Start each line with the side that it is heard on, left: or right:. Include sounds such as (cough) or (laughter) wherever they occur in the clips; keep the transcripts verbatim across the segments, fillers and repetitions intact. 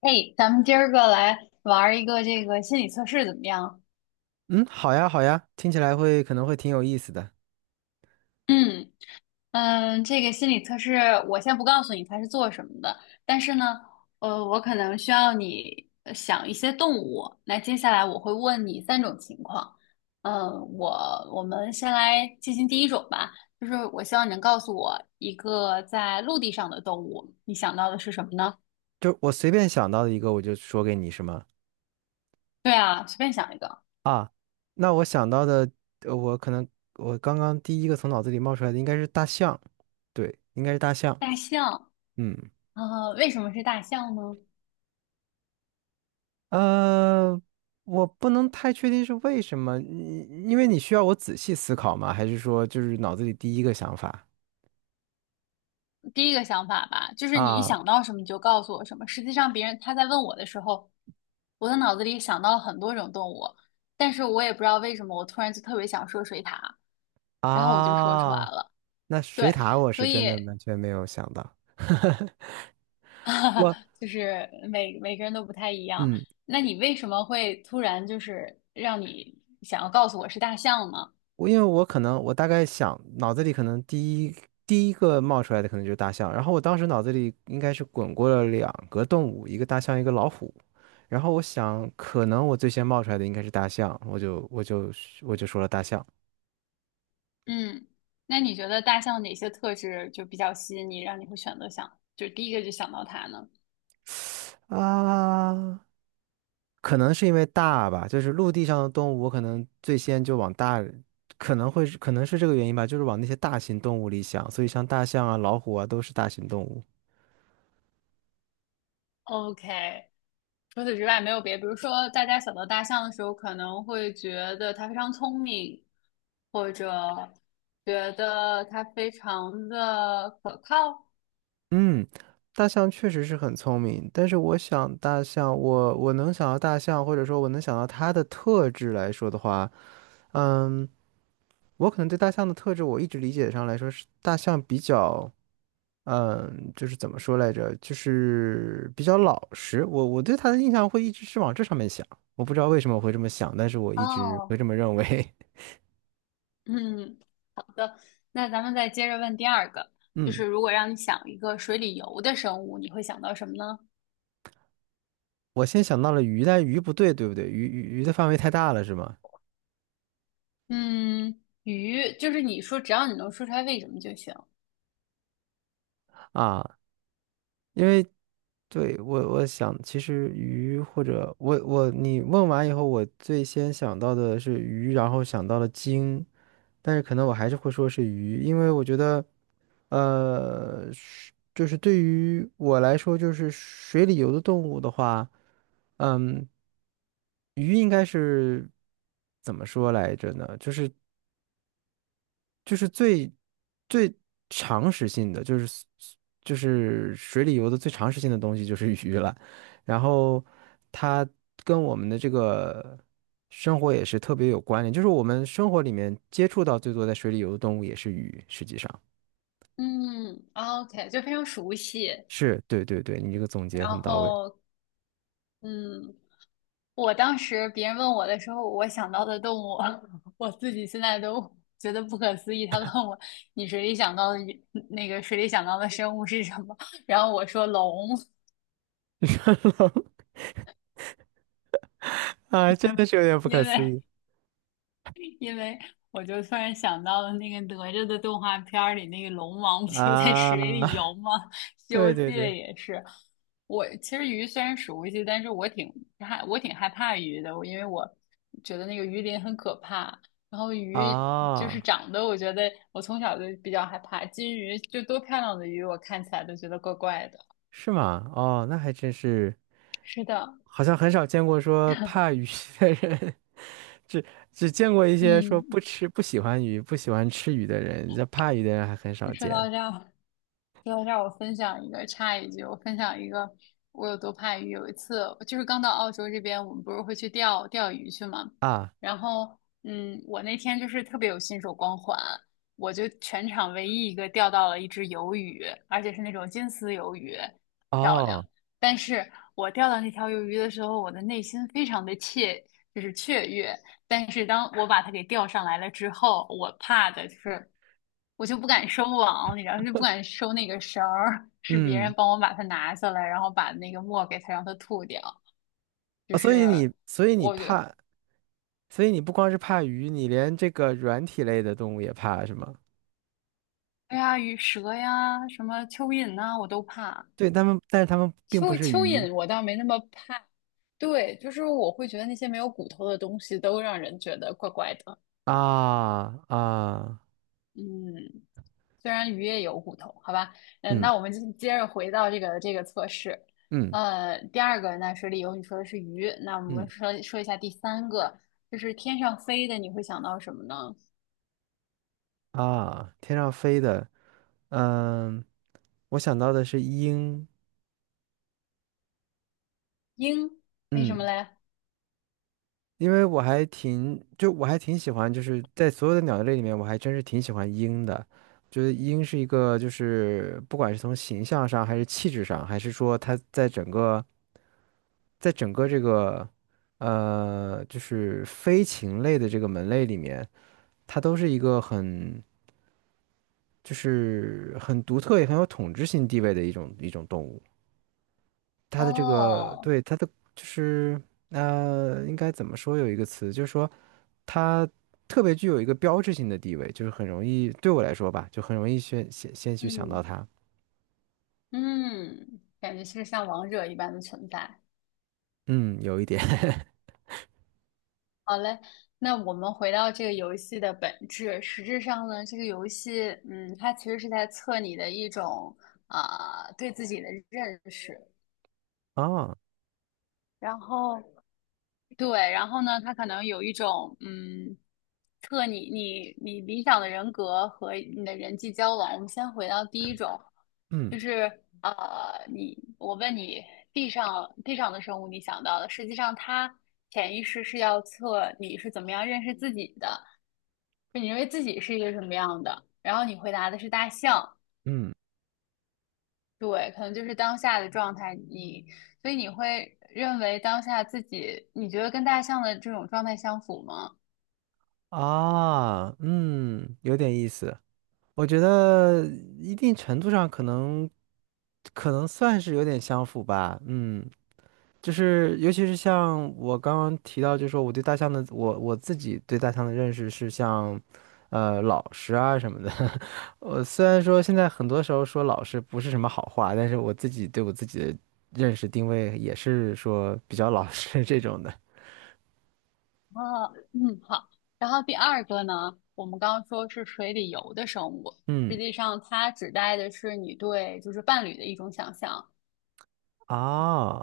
left: 哎，咱们今儿个来玩儿一个这个心理测试怎么样？
right: 嗯，好呀，好呀，听起来会可能会挺有意思的。
left: 嗯。嗯，这个心理测试我先不告诉你它是做什么的，但是呢，呃，我可能需要你呃想一些动物。那接下来我会问你三种情况。嗯，我我们先来进行第一种吧，就是我希望你能告诉我一个在陆地上的动物，你想到的是什么呢？
right: 就我随便想到的一个，我就说给你，是吗？
left: 对啊，随便想一个。
right: 啊，那我想到的，呃我可能我刚刚第一个从脑子里冒出来的应该是大象，对，应该是大象。
left: 大象。
right: 嗯，
left: 呃，为什么是大象呢？
right: 呃，我不能太确定是为什么，因因为你需要我仔细思考吗？还是说就是脑子里第一个想法
left: 第一个想法吧，就是你一
right: 啊
left: 想到什么你就告诉我什么。实际上，别人他在问我的时候，我的脑子里想到了很多种动物，但是我也不知道为什么，我突然就特别想说水獭，然后我就说出来
right: 啊？
left: 了。
right: 那水
left: 对，
right: 獭我
left: 所
right: 是真的
left: 以
right: 完全没有想到，(laughs) 我
left: (laughs) 就是每每个人都不太一样。
right: 嗯，
left: 那你为什么会突然就是让你想要告诉我是大象呢？
right: 我因为我可能我大概想脑子里可能第一第一个冒出来的可能就是大象，然后我当时脑子里应该是滚过了两个动物，一个大象，一个老虎。然后我想，可能我最先冒出来的应该是大象，我就我就我就说了大象。
left: 嗯。那你觉得大象哪些特质就比较吸引你，让你会选择想，就第一个就想到它呢？
right: 啊，可能是因为大吧，就是陆地上的动物，我可能最先就往大，可能会是可能是这个原因吧，就是往那些大型动物里想，所以像大象啊、老虎啊都是大型动物。
left: OK，除此之外没有别的，比如说大家想到大象的时候，可能会觉得它非常聪明，或者觉得它非常的可靠。
right: 嗯，大象确实是很聪明，但是我想大象，我我能想到大象，或者说我能想到它的特质来说的话，嗯，我可能对大象的特质，我一直理解上来说是大象比较。嗯，就是怎么说来着，就是比较老实。我我对他的印象会一直是往这上面想，我不知道为什么我会这么想，但是我一直会
left: 哦，
right: 这么认为。
left: 嗯，那咱们再接着问第二个，
right: (laughs)
left: 就
right: 嗯，
left: 是如果让你想一个水里游的生物，你会想到什么呢？
right: 我先想到了鱼，但鱼不对，对不对？鱼鱼鱼的范围太大了，是吗？
left: 嗯，鱼，就是你说只要你能说出来为什么就行。
right: 啊，因为对我我想，其实鱼或者我我你问完以后，我最先想到的是鱼，然后想到了鲸。但是可能我还是会说是鱼，因为我觉得，呃，是就是对于我来说，就是水里游的动物的话，嗯，鱼应该是怎么说来着呢？就是。就是最最常识性的，就是就是水里游的最常识性的东西就是鱼了。然后它跟我们的这个生活也是特别有关联，就是我们生活里面接触到最多在水里游的动物也是鱼，实际上
left: 嗯，OK，就非常熟悉，
right: 是对对对，你这个总结
left: 然
right: 很到位。
left: 后嗯，我当时别人问我的时候，我想到的动物，(laughs) 我自己现在都觉得不可思议。他问我，你水里想到的鱼那个水里想到的生物是什么？然后我说龙，
right: (laughs) 人龙啊，真的是有点不可
left: 因
right: 思
left: 为
right: 议
left: 因为我就突然想到了那个哪吒的动画片儿里，那个龙王不就在
right: 啊！
left: 水里游吗？(laughs)
right: (laughs)
left: 《西游
right: 对
left: 记》
right: 对对
left: 也是。我其实鱼虽然熟悉，但是我挺害我挺害怕鱼的，我因为我觉得那个鱼鳞很可怕。然后鱼就是
right: 啊。
left: 长得，我觉得我从小就比较害怕。金鱼就多漂亮的鱼，我看起来都觉得怪怪的。
right: 是吗？哦，那还真是，
left: 是的。
right: 好像很少见过说怕鱼 (laughs) 的人，(laughs) 只只见过一些说
left: 嗯，
right: 不吃、不喜欢鱼、不喜欢吃鱼的人，这怕鱼的人还很少
left: 说
right: 见
left: 到这儿，要让我分享一个，插一句，我分享一个，我有多怕鱼。有一次，就是刚到澳洲这边，我们不是会去钓钓鱼去嘛，
right: 啊。
left: 然后，嗯，我那天就是特别有新手光环，我就全场唯一一个钓到了一只鱿鱼，而且是那种金丝鱿鱼，漂亮。
right: 哦，
left: 但是我钓到那条鱿鱼的时候，我的内心非常的雀，就是雀跃。但是当我把它给钓上来了之后，我怕的就是。我就不敢收网，你知道，就不敢收那个绳儿，是别人
right: 嗯，
left: 帮我把它拿下来，然后把那个墨给它让它吐掉。就
right: 哦所以
left: 是
right: 你，所以你
left: 我觉得，
right: 怕，所以你不光是怕鱼，你连这个软体类的动物也怕，是吗？
left: 哎呀，鱼蛇呀，什么蚯蚓呐、我都怕。
right: 对，他们，但是他们并不
left: 蚯
right: 是
left: 蚯
right: 鱼
left: 蚓我倒没那么怕，对，就是我会觉得那些没有骨头的东西都让人觉得怪怪的。
right: 啊啊，
left: 嗯，虽然鱼也有骨头，好吧，嗯，
right: 嗯
left: 那我们就接着回到这个这个测试，
right: 嗯
left: 呃，第二个那水里游，你说的是鱼，那我们
right: 嗯。
left: 说说一下第三个，就是天上飞的，你会想到什么呢？
right: 啊，天上飞的，嗯，我想到的是鹰，
left: 鹰，为什么
right: 嗯，
left: 嘞？
right: 因为我还挺，就我还挺喜欢，就是在所有的鸟类里面，我还真是挺喜欢鹰的，觉得鹰是一个，就是不管是从形象上，还是气质上，还是说它在整个，在整个这个，呃，就是飞禽类的这个门类里面，它都是一个很，就是很独特也很有统治性地位的一种一种动物。它的这个
left: 哦。
right: 对它的就是呃，应该怎么说有一个词，就是说它特别具有一个标志性的地位，就是很容易对我来说吧，就很容易先先先去想到
left: 嗯。
right: 它。
left: 嗯，感觉是像王者一般的存在。
right: 嗯，有一点
left: 好嘞，那我们回到这个游戏的本质，实质上呢，这个游戏，嗯，它其实是在测你的一种啊、对自己的认识。
right: (laughs) 啊，
left: 然后，对，然后呢，他可能有一种嗯，测你你你理想的人格和你的人际交往。我们先回到第一种，
right: 嗯
left: 就是呃，你我问你，地上地上的生物你想到的，实际上它潜意识是要测你是怎么样认识自己的，就你认为自己是一个什么样的。然后你回答的是大象，
right: 嗯
left: 对，可能就是当下的状态。你所以你会认为当下自己，你觉得跟大象的这种状态相符吗？
right: 啊，嗯，有点意思。我觉得一定程度上可能可能算是有点相符吧。嗯就是尤其是像我刚刚提到，就是说我对大象的，我我自己对大象的认识是像，呃，老实啊什么的。(laughs) 我虽然说现在很多时候说老实不是什么好话，但是我自己对我自己的认识定位也是说比较老实 (laughs) 这种的。
left: 啊，嗯，好。然后第二个呢，我们刚刚说是水里游的生物，
right: 嗯，
left: 实际上它指代的是你对就是伴侣的一种想象。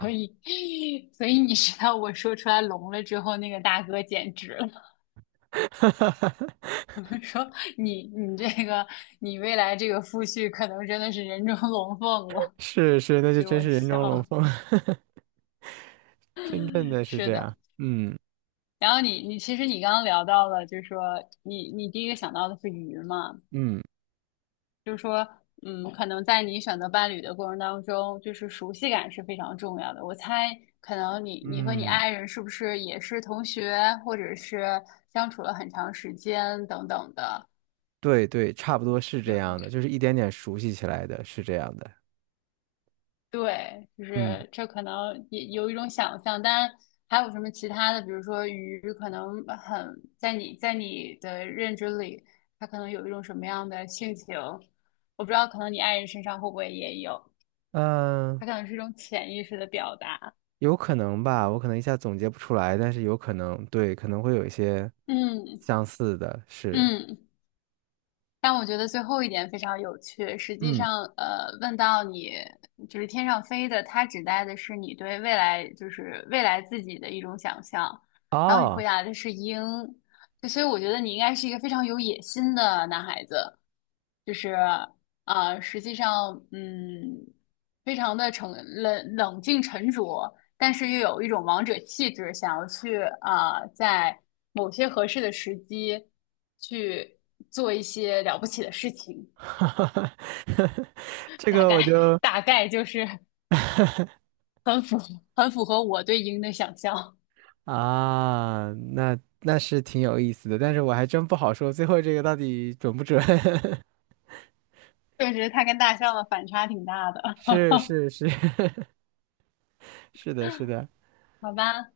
left: 所以，(laughs) 所以你知道我说出来聋了之后，那个大哥简直了，(laughs) 说你你这个你未来这个夫婿可能真的是人中龙凤了，
right: (laughs) 是是，那就
left: 给
right: 真
left: 我
right: 是人中龙
left: 笑。
right: 凤，(laughs) 真正的是
left: 是
right: 这
left: 的，
right: 样。嗯
left: 然后你你其实你刚刚聊到了，就是说你你第一个想到的是鱼嘛。
right: 嗯
left: 就是说，嗯，可能在你选择伴侣的过程当中，就是熟悉感是非常重要的。我猜，可能你你和你
right: 嗯，
left: 爱人是不是也是同学，或者是相处了很长时间等等的？
right: 对对，差不多是这
left: 有，
right: 样的，就是一点点熟悉起来的，是这样的。
left: 对，就
right: 嗯。
left: 是这可能也有一种想象，当然还有什么其他的，比如说鱼，可能很在你在你的认知里，它可能有一种什么样的性情，我不知道，可能你爱人身上会不会也有，
right: 嗯，
left: 它可能是一种潜意识的表达。
right: 有可能吧，我可能一下总结不出来，但是有可能，对，可能会有一些
left: 嗯。
right: 相似的，是，
left: 嗯，但我觉得最后一点非常有趣。实际
right: 嗯，
left: 上，呃，问到你就是天上飞的，它指代的是你对未来，就是未来自己的一种想象。然后你回
right: 哦，
left: 答的是鹰，就所以我觉得你应该是一个非常有野心的男孩子，就是呃，实际上，嗯，非常的沉冷冷静沉着，但是又有一种王者气质，想要去啊、呃在某些合适的时机去做一些了不起的事情。
right: (laughs) 这
left: 大
right: 个
left: 概
right: 我就
left: 大概就是很符很符合我对鹰的想象。
right: 啊，那那是挺有意思的，但是我还真不好说最后这个到底准不准。(laughs)
left: 确实，它跟大象的反差挺大的。
right: 是是是 (laughs) 是的，是的，
left: 好吧，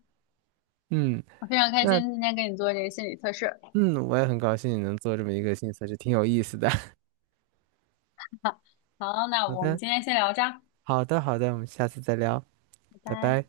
right: 嗯，
left: 我非常开
right: 那
left: 心今天跟你做这个心理测试。
right: 嗯，我也很高兴你能做这么一个新测试，挺有意思的。
left: 好，那我们今
right: (laughs)
left: 天先聊这儿。
right: 好的，好的，好的，我们下次再聊，
left: 拜
right: 拜
left: 拜。
right: 拜。